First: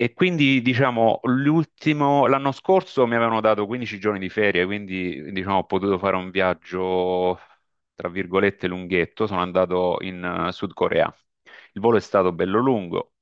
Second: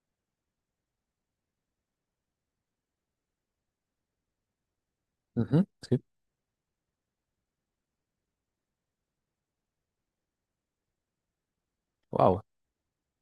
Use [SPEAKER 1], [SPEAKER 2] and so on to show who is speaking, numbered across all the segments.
[SPEAKER 1] E quindi, diciamo, l'anno scorso mi avevano dato 15 giorni di ferie, quindi, diciamo, ho
[SPEAKER 2] Mhm.
[SPEAKER 1] potuto
[SPEAKER 2] Sì.
[SPEAKER 1] fare un viaggio, tra virgolette, lunghetto. Sono andato in Sud Corea. Il volo è stato
[SPEAKER 2] Wow.
[SPEAKER 1] bello lungo.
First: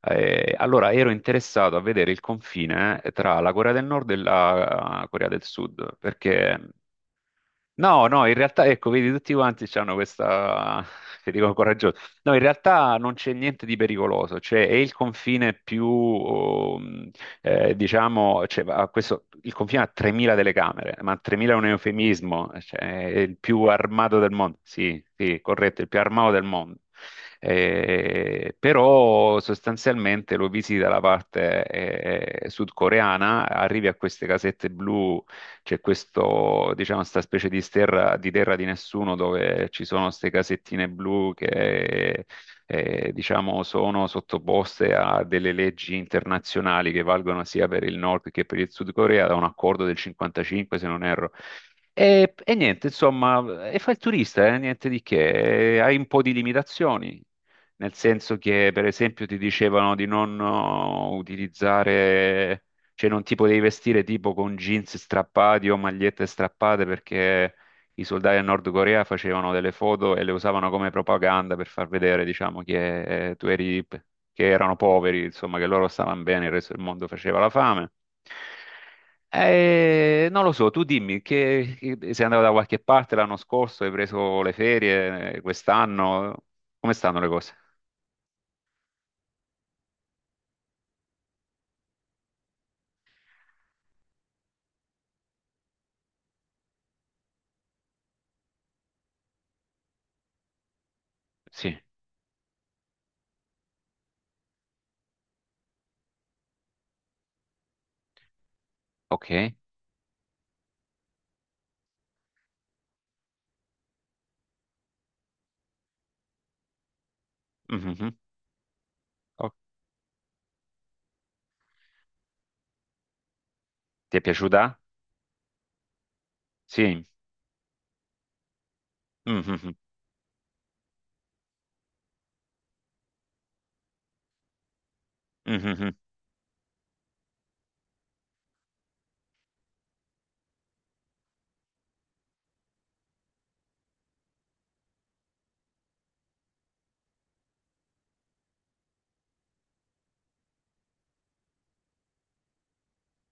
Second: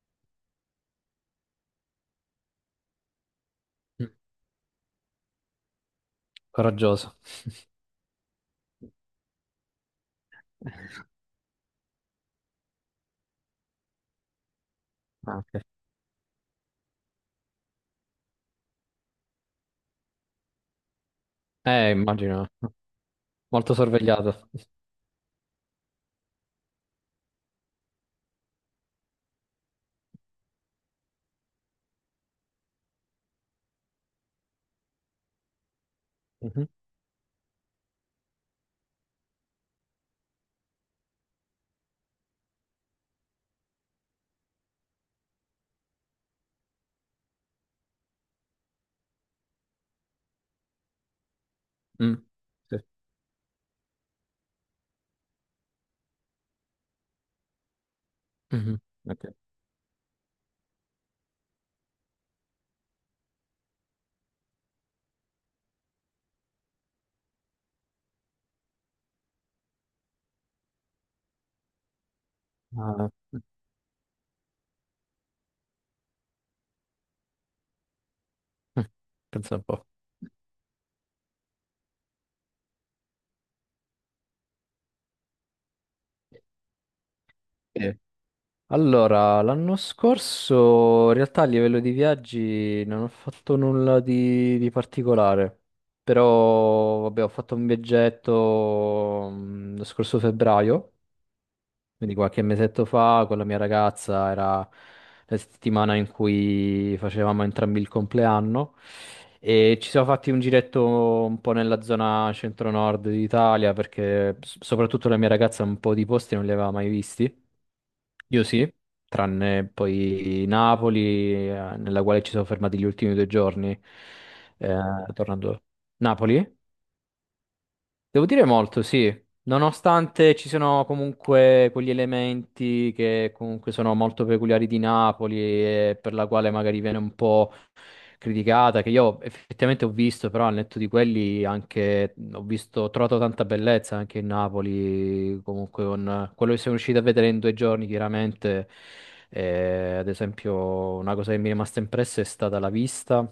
[SPEAKER 1] Allora ero interessato a vedere il confine, tra la Corea del
[SPEAKER 2] Mm.
[SPEAKER 1] Nord e la, Corea del Sud, perché.
[SPEAKER 2] Coraggioso.
[SPEAKER 1] No, no, in realtà, ecco, vedi, tutti quanti hanno questa, che dicono coraggiosa. No, in realtà non c'è niente di pericoloso, cioè è il
[SPEAKER 2] Ah,
[SPEAKER 1] confine
[SPEAKER 2] ok.
[SPEAKER 1] più, diciamo, cioè, questo, il confine ha 3.000 telecamere, ma 3.000 è un
[SPEAKER 2] Immagino,
[SPEAKER 1] eufemismo, cioè è il più
[SPEAKER 2] molto
[SPEAKER 1] armato del
[SPEAKER 2] sorvegliato.
[SPEAKER 1] mondo. Sì, sì, corretto, il più armato del mondo. Però sostanzialmente lo visita la parte sudcoreana, arrivi a queste casette blu. C'è
[SPEAKER 2] Mhm.
[SPEAKER 1] questo, diciamo, questa specie di terra, di terra di nessuno dove ci sono queste casettine blu che, diciamo, sono sottoposte a delle leggi internazionali che valgono sia per il Nord che per il Sud Corea, da un accordo del 55, se non erro.
[SPEAKER 2] Mm.
[SPEAKER 1] E
[SPEAKER 2] Sì.
[SPEAKER 1] niente, insomma, e fa il turista, niente di che. E hai un po' di limitazioni. Nel senso che,
[SPEAKER 2] Mhm.
[SPEAKER 1] per esempio,
[SPEAKER 2] Ok.
[SPEAKER 1] ti dicevano di non utilizzare, cioè non ti potevi vestire tipo con jeans strappati o magliette strappate, perché i soldati del Nord Corea facevano delle foto e le usavano come propaganda per far vedere, diciamo,
[SPEAKER 2] Ah.
[SPEAKER 1] che,
[SPEAKER 2] Mm.
[SPEAKER 1] tu eri, che erano poveri, insomma, che loro stavano bene, il resto del mondo faceva la fame.
[SPEAKER 2] Pensa un po'.
[SPEAKER 1] Non lo so, tu dimmi che, sei andato da qualche parte l'anno scorso, hai preso le ferie, quest'anno, come stanno le cose?
[SPEAKER 2] eh, Allora, l'anno scorso in realtà a livello di viaggi non ho fatto nulla di particolare, però vabbè, ho fatto un viaggetto lo scorso febbraio.
[SPEAKER 1] Sì,
[SPEAKER 2] Quindi qualche mesetto fa con la mia ragazza, era la settimana in cui facevamo entrambi il compleanno
[SPEAKER 1] ok.
[SPEAKER 2] e ci siamo fatti un giretto un po' nella zona centro-nord d'Italia perché soprattutto la mia ragazza un po' di posti non li aveva mai visti.
[SPEAKER 1] Mhm.
[SPEAKER 2] Io sì,
[SPEAKER 1] Oh,
[SPEAKER 2] tranne poi Napoli, nella quale ci siamo fermati gli ultimi 2 giorni,
[SPEAKER 1] ti è
[SPEAKER 2] eh,
[SPEAKER 1] piaciuta?
[SPEAKER 2] tornando. Napoli?
[SPEAKER 1] Sì.
[SPEAKER 2] Devo dire molto, sì.
[SPEAKER 1] Mhm.
[SPEAKER 2] Nonostante ci sono comunque quegli elementi che comunque sono molto peculiari di Napoli
[SPEAKER 1] Mhm.
[SPEAKER 2] e per la quale magari viene un po' criticata, che io effettivamente ho visto, però al netto di quelli anche ho visto, ho trovato tanta bellezza anche in Napoli, comunque con quello che siamo riusciti a vedere in 2 giorni, chiaramente. Ad esempio una cosa che mi è rimasta impressa è stata la vista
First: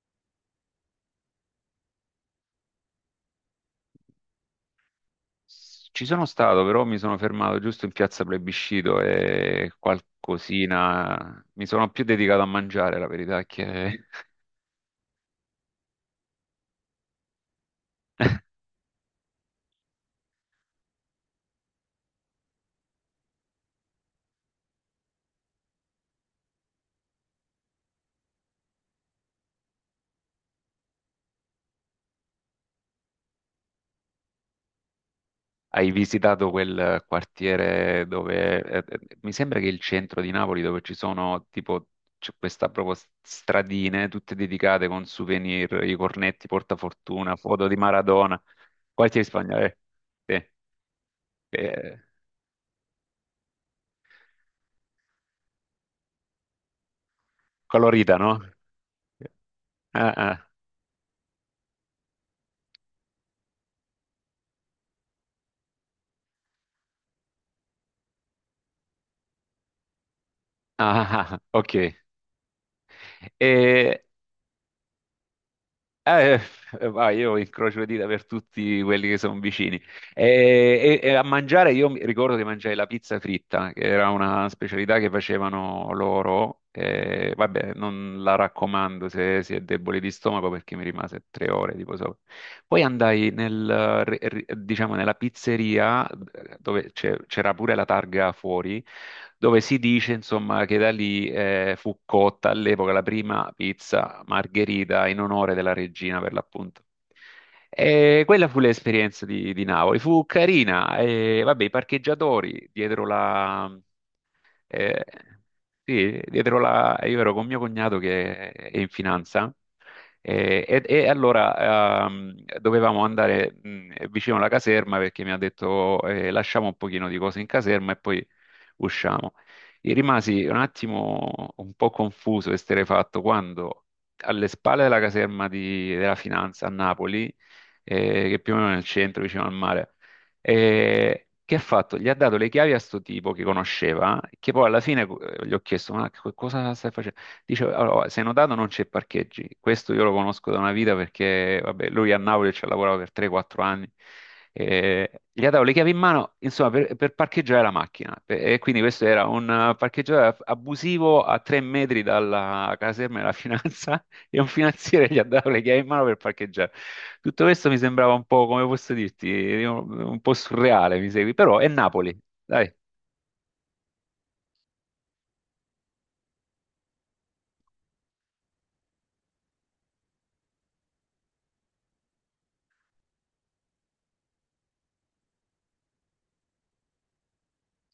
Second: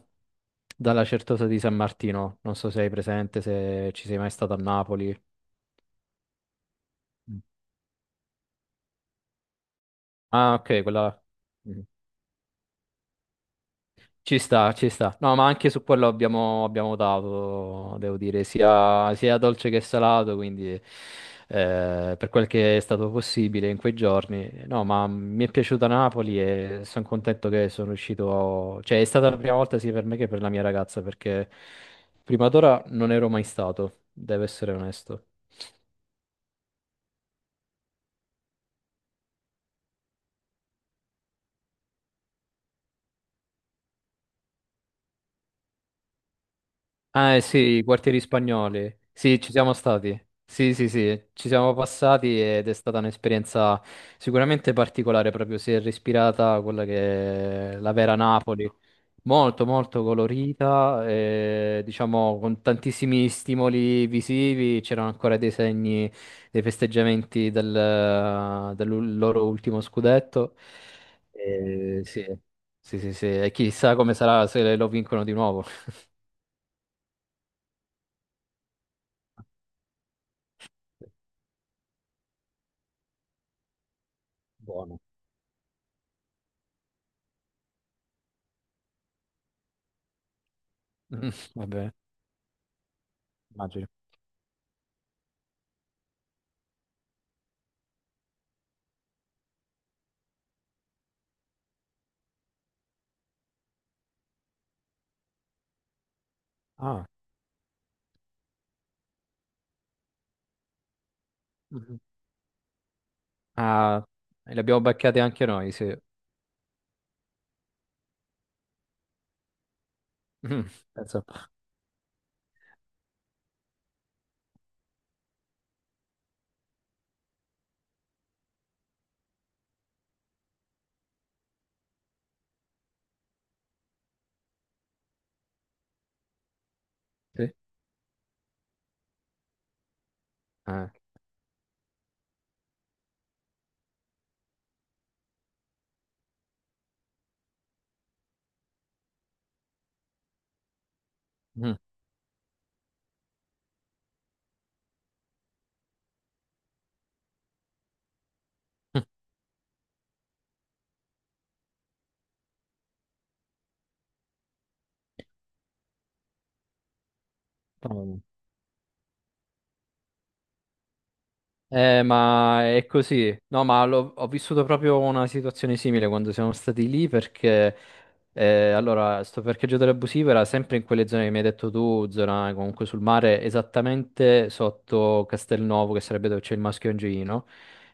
[SPEAKER 2] dalla Certosa di San Martino, non so se hai presente, se ci sei mai stato a Napoli.
[SPEAKER 1] Ci sono stato, però mi sono
[SPEAKER 2] Mm.
[SPEAKER 1] fermato giusto in piazza Plebiscito e
[SPEAKER 2] Ah, ok, quella...
[SPEAKER 1] qualcosina. Mi sono più dedicato a mangiare, la verità è che
[SPEAKER 2] Ci sta, ci sta. No, ma anche su quello abbiamo votato, devo dire, sia dolce che salato, quindi per quel che è stato possibile in quei giorni. No, ma mi è piaciuta Napoli e sono contento che sono riuscito... Cioè, è stata la prima volta sia per me che per la mia ragazza, perché prima d'ora non ero mai stato, devo essere onesto.
[SPEAKER 1] hai visitato quel quartiere dove, mi sembra, che il centro di Napoli dove ci sono tipo, c'è questa proprio, stradine tutte dedicate con souvenir, i cornetti,
[SPEAKER 2] Ah,
[SPEAKER 1] portafortuna,
[SPEAKER 2] eh sì,
[SPEAKER 1] foto di
[SPEAKER 2] i quartieri
[SPEAKER 1] Maradona,
[SPEAKER 2] spagnoli.
[SPEAKER 1] quartiere
[SPEAKER 2] Sì, ci
[SPEAKER 1] spagnolo? Eh,
[SPEAKER 2] siamo stati. Sì, sì, sì, ci
[SPEAKER 1] sì,
[SPEAKER 2] siamo
[SPEAKER 1] eh,
[SPEAKER 2] passati ed è stata un'esperienza sicuramente particolare, proprio si è respirata quella che è la vera
[SPEAKER 1] colorita, no?
[SPEAKER 2] Napoli. Molto, molto
[SPEAKER 1] Ah, ah,
[SPEAKER 2] colorita, diciamo con tantissimi stimoli visivi, c'erano ancora dei segni dei festeggiamenti del loro ultimo scudetto.
[SPEAKER 1] ah, ah, ah, ok.
[SPEAKER 2] Sì, sì, sì, sì, e chissà
[SPEAKER 1] E,
[SPEAKER 2] come sarà se lo vincono di nuovo.
[SPEAKER 1] Eh, ma io incrocio le dita per tutti quelli che sono vicini. E a mangiare, io mi ricordo che mangiai la pizza fritta, che era una specialità
[SPEAKER 2] Buono.
[SPEAKER 1] che facevano loro. E vabbè, non la raccomando se si è deboli di stomaco perché mi rimase
[SPEAKER 2] Mm,
[SPEAKER 1] 3 ore,
[SPEAKER 2] vabbè,
[SPEAKER 1] tipo, so. Poi andai,
[SPEAKER 2] immagino.
[SPEAKER 1] diciamo, nella pizzeria, dove c'era pure la targa fuori, dove si dice insomma che da lì, fu cotta all'epoca la prima pizza margherita in onore della regina, per l'appunto.
[SPEAKER 2] Ah.
[SPEAKER 1] E quella fu l'esperienza di Napoli, fu carina. E vabbè, i
[SPEAKER 2] Mhm.
[SPEAKER 1] parcheggiatori dietro,
[SPEAKER 2] Ah, li abbiamo
[SPEAKER 1] eh,
[SPEAKER 2] beccati anche noi, sì.
[SPEAKER 1] sì, dietro la... Io ero con mio cognato che è in finanza,
[SPEAKER 2] Mm,
[SPEAKER 1] e
[SPEAKER 2] pensa un po',
[SPEAKER 1] allora, dovevamo andare, vicino alla caserma perché mi ha detto, lasciamo un pochino di cose in caserma e poi usciamo. E rimasi un attimo un po' confuso e esterrefatto quando, alle spalle della caserma della finanza a Napoli,
[SPEAKER 2] sì.
[SPEAKER 1] che più o meno è nel centro, vicino al mare,
[SPEAKER 2] Eh.
[SPEAKER 1] e che ha fatto? Gli ha dato le chiavi a sto tipo che conosceva, che poi alla fine, gli ho chiesto, ma cosa stai facendo? Dice, allora, se hai notato non c'è parcheggi, questo io lo conosco da una vita perché,
[SPEAKER 2] Mm.
[SPEAKER 1] vabbè, lui a Napoli ci ha lavorato per 3-4 anni. Gli ha dato le chiavi in mano, insomma, per, parcheggiare la macchina, e quindi questo era un, parcheggiatore abusivo a 3 metri dalla caserma della finanza, e un finanziere gli ha dato le chiavi in mano per parcheggiare. Tutto questo mi sembrava
[SPEAKER 2] Mm.
[SPEAKER 1] un po', come posso dirti, un po' surreale, mi segui, però è Napoli,
[SPEAKER 2] Ma
[SPEAKER 1] dai.
[SPEAKER 2] è così. No, ma ho vissuto proprio una situazione simile quando siamo stati lì perché, allora, sto parcheggio dell'abusivo era sempre in quelle zone che mi hai detto tu, zona comunque sul mare, esattamente sotto Castelnuovo, che sarebbe dove c'è il Maschio Angioino.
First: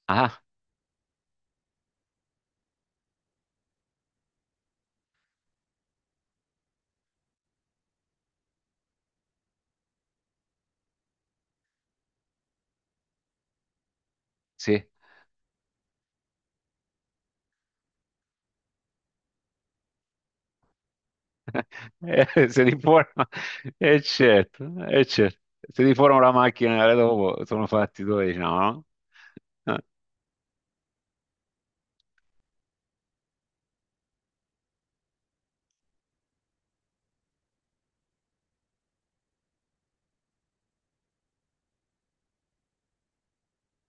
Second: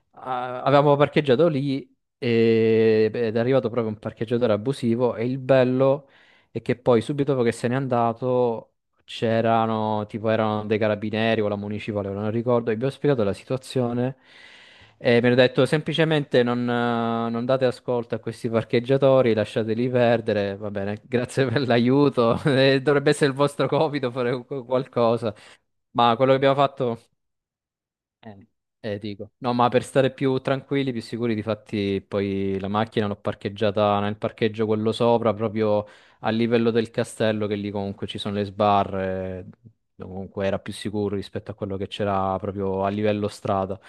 [SPEAKER 1] Ah,
[SPEAKER 2] Ah, avevamo parcheggiato lì ed è arrivato proprio un parcheggiatore abusivo e il bello è che poi subito dopo che se n'è andato c'erano, tipo erano dei carabinieri o la municipale, ora non ricordo, e vi ho spiegato la situazione
[SPEAKER 1] sì,
[SPEAKER 2] e mi hanno detto semplicemente non, non date ascolto a questi parcheggiatori, lasciateli perdere, va bene, grazie per l'aiuto,
[SPEAKER 1] se ti
[SPEAKER 2] dovrebbe
[SPEAKER 1] forma,
[SPEAKER 2] essere il vostro
[SPEAKER 1] e
[SPEAKER 2] compito fare
[SPEAKER 1] certo,
[SPEAKER 2] qualcosa,
[SPEAKER 1] certo. Se ti
[SPEAKER 2] ma
[SPEAKER 1] forma la
[SPEAKER 2] quello che abbiamo
[SPEAKER 1] macchina,
[SPEAKER 2] fatto...
[SPEAKER 1] dopo sono fatti 12,
[SPEAKER 2] Eh,
[SPEAKER 1] no?
[SPEAKER 2] dico. No, ma
[SPEAKER 1] Eh.
[SPEAKER 2] per stare più tranquilli, più sicuri, difatti poi la macchina l'ho parcheggiata nel parcheggio quello sopra, proprio a livello del castello, che lì comunque ci sono le sbarre, dove comunque era più sicuro rispetto a quello che c'era proprio a livello strada.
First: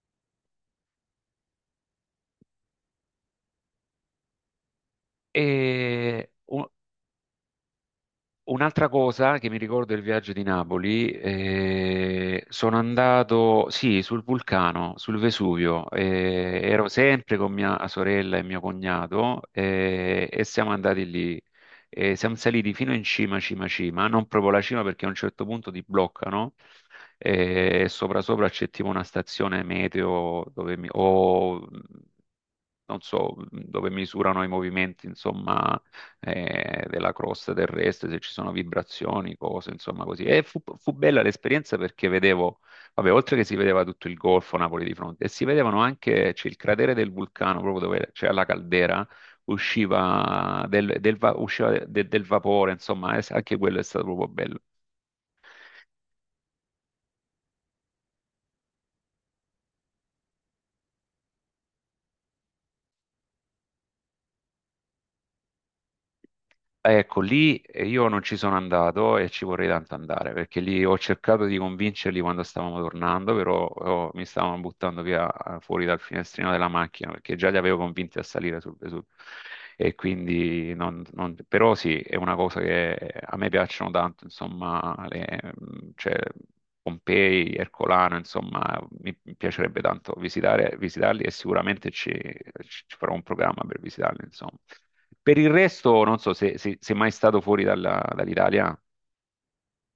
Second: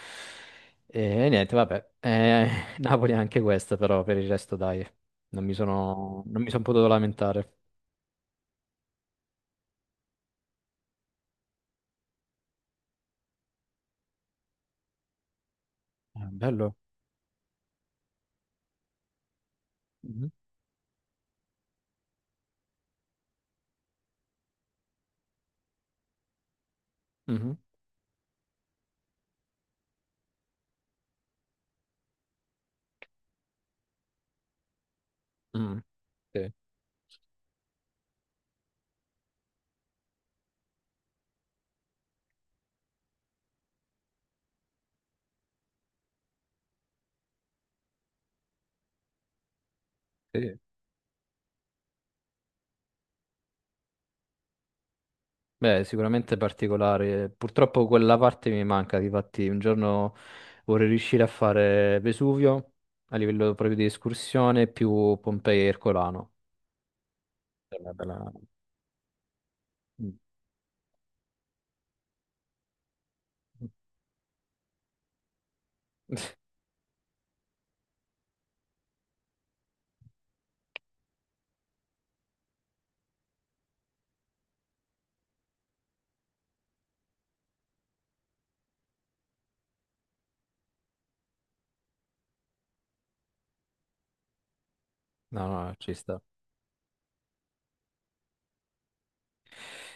[SPEAKER 2] E niente, vabbè, Napoli è anche questa, però per il resto dai, non mi sono,
[SPEAKER 1] E
[SPEAKER 2] non mi sono
[SPEAKER 1] un-
[SPEAKER 2] potuto lamentare.
[SPEAKER 1] Un'altra cosa che mi ricordo del viaggio di Napoli, sono andato, sì, sul vulcano, sul Vesuvio,
[SPEAKER 2] Ah, bello.
[SPEAKER 1] ero sempre con mia sorella e mio cognato,
[SPEAKER 2] Mhm.
[SPEAKER 1] e siamo andati lì. Siamo saliti fino in cima, cima, cima, non proprio la cima perché a un certo punto ti bloccano,
[SPEAKER 2] Mhm.
[SPEAKER 1] e sopra sopra c'è tipo una stazione meteo dove o non so, dove misurano i movimenti,
[SPEAKER 2] Mm.
[SPEAKER 1] insomma,
[SPEAKER 2] Sì,
[SPEAKER 1] della crosta terrestre, se ci sono vibrazioni, cose, insomma, così. E fu bella l'esperienza perché vedevo, vabbè, oltre che si vedeva tutto il Golfo Napoli di fronte, e si vedevano anche, c'è il cratere del vulcano, proprio dove c'è la caldera,
[SPEAKER 2] sì.
[SPEAKER 1] usciva del, del va- usciva de- del vapore, insomma, anche quello è stato proprio bello.
[SPEAKER 2] Beh, sicuramente particolare. Purtroppo quella parte mi manca, difatti un giorno vorrei riuscire a fare Vesuvio a livello proprio di escursione più Pompei e Ercolano.
[SPEAKER 1] Ecco, lì,
[SPEAKER 2] È una
[SPEAKER 1] io non
[SPEAKER 2] bella-
[SPEAKER 1] ci sono andato e ci vorrei tanto
[SPEAKER 2] Mm.
[SPEAKER 1] andare, perché lì ho cercato di convincerli quando stavamo tornando, però mi stavano buttando via, fuori dal finestrino della macchina, perché già li avevo convinti a salire sul Vesuvio. E quindi, però sì, è una cosa che a me piacciono tanto, insomma, le, cioè, Pompei, Ercolano, insomma, mi piacerebbe tanto visitare, visitarli, e sicuramente ci farò un programma per visitarli, insomma. Per
[SPEAKER 2] No,
[SPEAKER 1] il
[SPEAKER 2] no, ci
[SPEAKER 1] resto, non
[SPEAKER 2] sta.
[SPEAKER 1] so sei mai stato fuori dall'Italia.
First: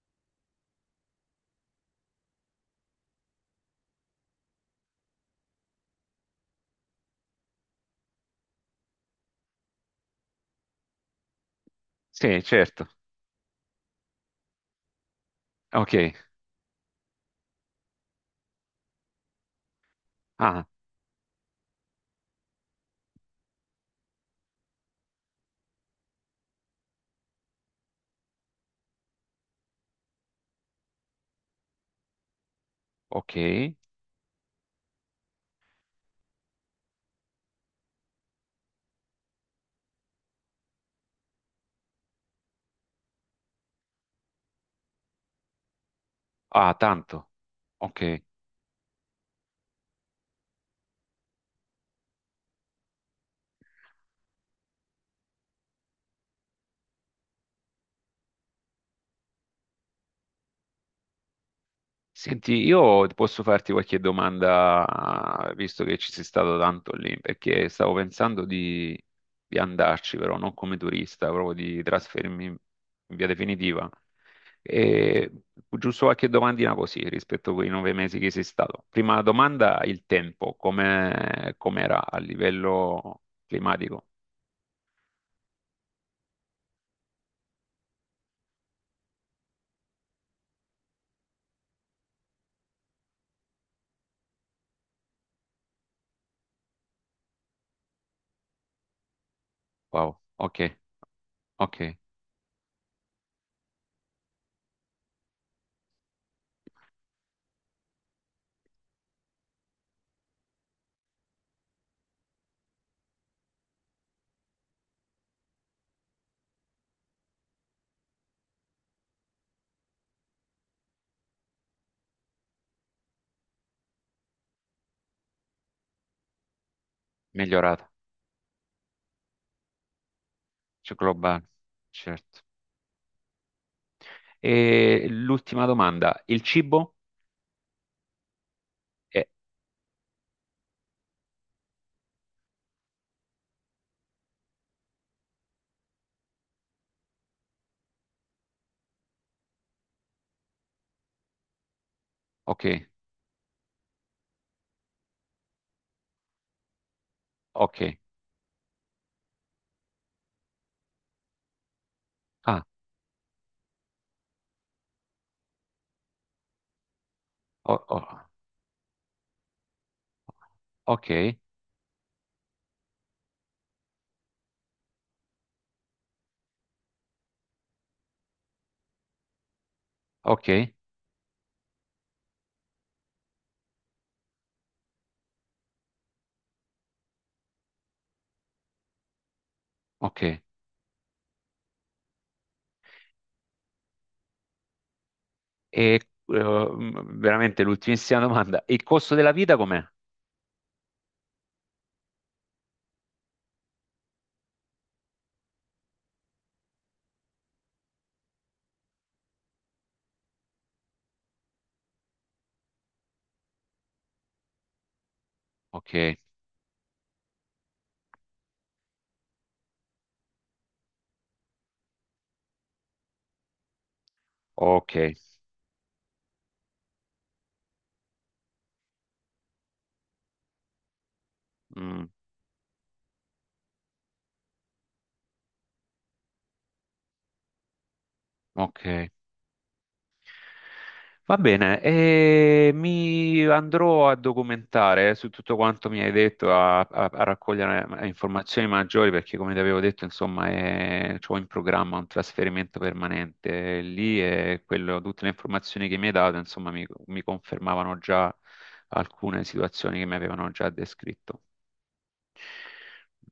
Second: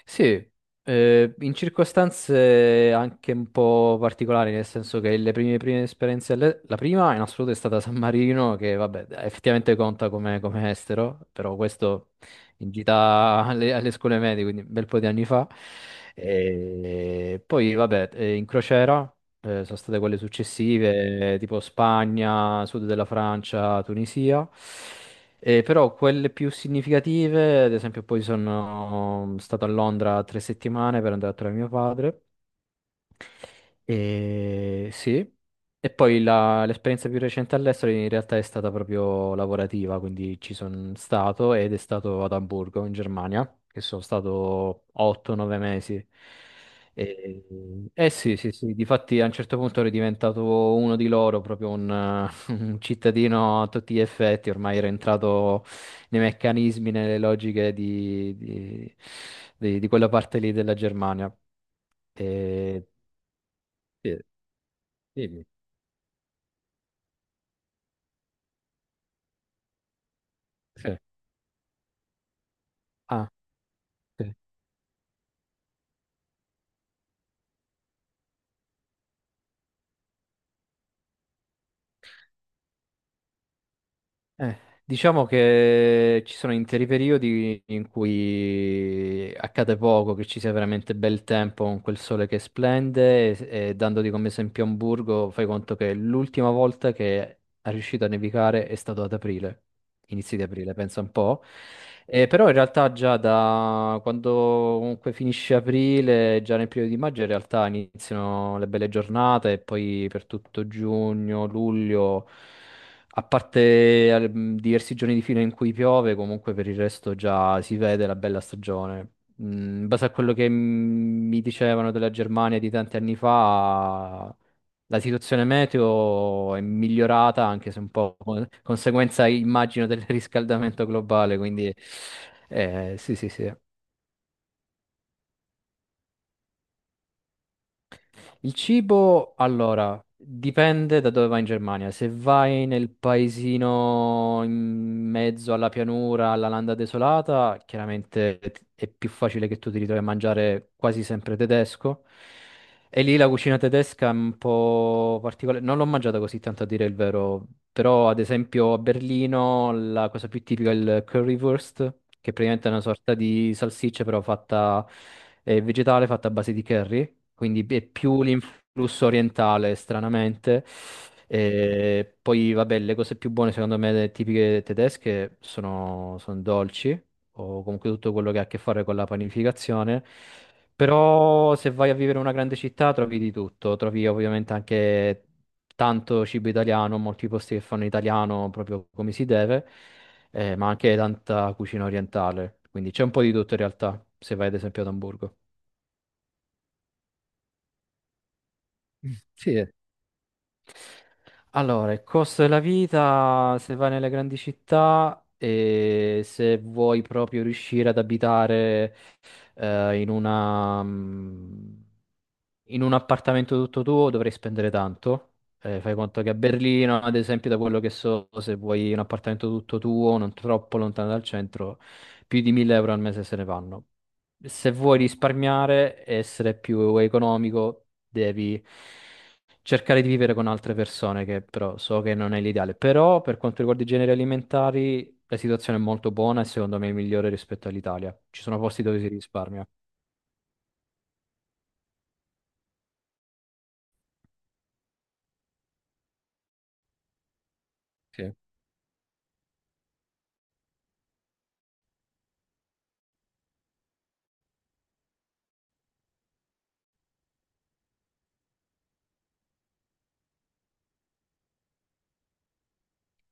[SPEAKER 2] Sì, in circostanze anche un po' particolari, nel senso che le prime esperienze, la prima in assoluto è stata San Marino, che vabbè, effettivamente conta come, come estero, però questo
[SPEAKER 1] Sì,
[SPEAKER 2] in
[SPEAKER 1] certo.
[SPEAKER 2] gita alle scuole medie, quindi un bel po' di anni fa.
[SPEAKER 1] Ok.
[SPEAKER 2] E poi vabbè, in crociera, sono state quelle
[SPEAKER 1] Ah,
[SPEAKER 2] successive, tipo Spagna, sud della Francia, Tunisia. Però quelle più significative, ad esempio, poi sono stato a Londra 3 settimane per andare a trovare mio padre.
[SPEAKER 1] ok.
[SPEAKER 2] E sì, e poi l'esperienza più recente all'estero in realtà è stata proprio lavorativa, quindi ci sono stato ed è stato ad Amburgo in Germania, che sono stato 8-9 mesi.
[SPEAKER 1] Ah, tanto.
[SPEAKER 2] E,
[SPEAKER 1] Ok.
[SPEAKER 2] eh sì, sì, sì, difatti a un certo punto ero diventato uno di loro, proprio un, un cittadino a tutti gli effetti, ormai ero entrato nei meccanismi, nelle logiche di quella parte lì della Germania.
[SPEAKER 1] Senti,
[SPEAKER 2] E...
[SPEAKER 1] io posso farti qualche
[SPEAKER 2] Sì, dimmi.
[SPEAKER 1] domanda, visto che ci sei stato tanto lì, perché stavo pensando di andarci, però non come
[SPEAKER 2] Sì.
[SPEAKER 1] turista, proprio di trasferirmi in via
[SPEAKER 2] Ah,
[SPEAKER 1] definitiva.
[SPEAKER 2] sì.
[SPEAKER 1] E giusto qualche domandina così rispetto a quei 9 mesi che sei stato. Prima domanda, il tempo, come com'era a livello climatico?
[SPEAKER 2] Eh, diciamo che ci sono interi periodi in cui accade poco, che ci sia veramente bel tempo con quel sole che splende e dandoti come esempio Amburgo, fai conto che l'ultima volta che è riuscito a nevicare è stato ad aprile,
[SPEAKER 1] Wow,
[SPEAKER 2] inizi di
[SPEAKER 1] ok,
[SPEAKER 2] aprile, pensa un po'.
[SPEAKER 1] ok,
[SPEAKER 2] Però in realtà già da quando comunque finisce aprile, già nel periodo di maggio, in realtà iniziano le belle giornate e poi per tutto giugno, luglio. A parte diversi giorni di fila in cui piove, comunque per il resto già si vede la bella stagione. Mm, in base a quello che mi dicevano della Germania di tanti anni fa, la situazione meteo è migliorata, anche se
[SPEAKER 1] migliorata,
[SPEAKER 2] un po' conseguenza, immagino, del riscaldamento
[SPEAKER 1] c'è
[SPEAKER 2] globale.
[SPEAKER 1] globale,
[SPEAKER 2] Quindi,
[SPEAKER 1] certo.
[SPEAKER 2] sì, sì, sì.
[SPEAKER 1] E l'ultima domanda, il cibo?
[SPEAKER 2] Il
[SPEAKER 1] Eh,
[SPEAKER 2] cibo, allora, dipende da dove vai in Germania. Se vai nel paesino in mezzo alla pianura, alla landa desolata, chiaramente è più facile che tu ti ritrovi a mangiare quasi sempre tedesco.
[SPEAKER 1] ok,
[SPEAKER 2] E lì la cucina tedesca è un po' particolare, non l'ho mangiata così tanto a dire il vero,
[SPEAKER 1] ok,
[SPEAKER 2] però ad esempio a Berlino la cosa più tipica è il currywurst, che
[SPEAKER 1] ah,
[SPEAKER 2] praticamente è una sorta di salsiccia però fatta vegetale, fatta a base di curry, quindi
[SPEAKER 1] o-
[SPEAKER 2] è
[SPEAKER 1] o-
[SPEAKER 2] più l'influsso orientale stranamente.
[SPEAKER 1] ok,
[SPEAKER 2] E poi vabbè, le cose più buone secondo me tipiche tedesche sono, sono dolci o comunque tutto quello che ha a che fare con la panificazione.
[SPEAKER 1] ok,
[SPEAKER 2] Però se vai a vivere in una grande città trovi di tutto, trovi ovviamente anche tanto cibo italiano, molti posti che fanno italiano proprio come si deve,
[SPEAKER 1] ok. E,
[SPEAKER 2] ma anche tanta cucina orientale, quindi c'è un po' di tutto in realtà, se vai ad esempio ad Amburgo.
[SPEAKER 1] eh, veramente l'ultimissima domanda, il costo della vita
[SPEAKER 2] Sì,
[SPEAKER 1] com'è?
[SPEAKER 2] allora, il costo della vita, se vai nelle grandi città e se vuoi proprio riuscire ad abitare in una, mm, in un appartamento tutto tuo, dovrei spendere tanto. Fai
[SPEAKER 1] Ok,
[SPEAKER 2] conto che a Berlino, ad esempio, da quello che so, se vuoi un appartamento tutto tuo, non troppo lontano dal centro, più di 1000 euro al mese se ne vanno. Se
[SPEAKER 1] ok.
[SPEAKER 2] vuoi risparmiare e essere più economico, devi cercare di vivere con altre persone, che però so
[SPEAKER 1] Mm,
[SPEAKER 2] che non è l'ideale. Però per quanto riguarda i generi alimentari, la situazione è molto buona e secondo me è migliore rispetto all'Italia. Ci sono posti dove si
[SPEAKER 1] ok,
[SPEAKER 2] risparmia.
[SPEAKER 1] va bene, e mi andrò a documentare su tutto quanto mi hai detto, a, a raccogliere,
[SPEAKER 2] Sì.
[SPEAKER 1] informazioni maggiori, perché come ti avevo detto, insomma, ho in programma un trasferimento permanente lì, e tutte le informazioni che mi hai dato, insomma, mi confermavano già alcune situazioni che mi avevano già descritto.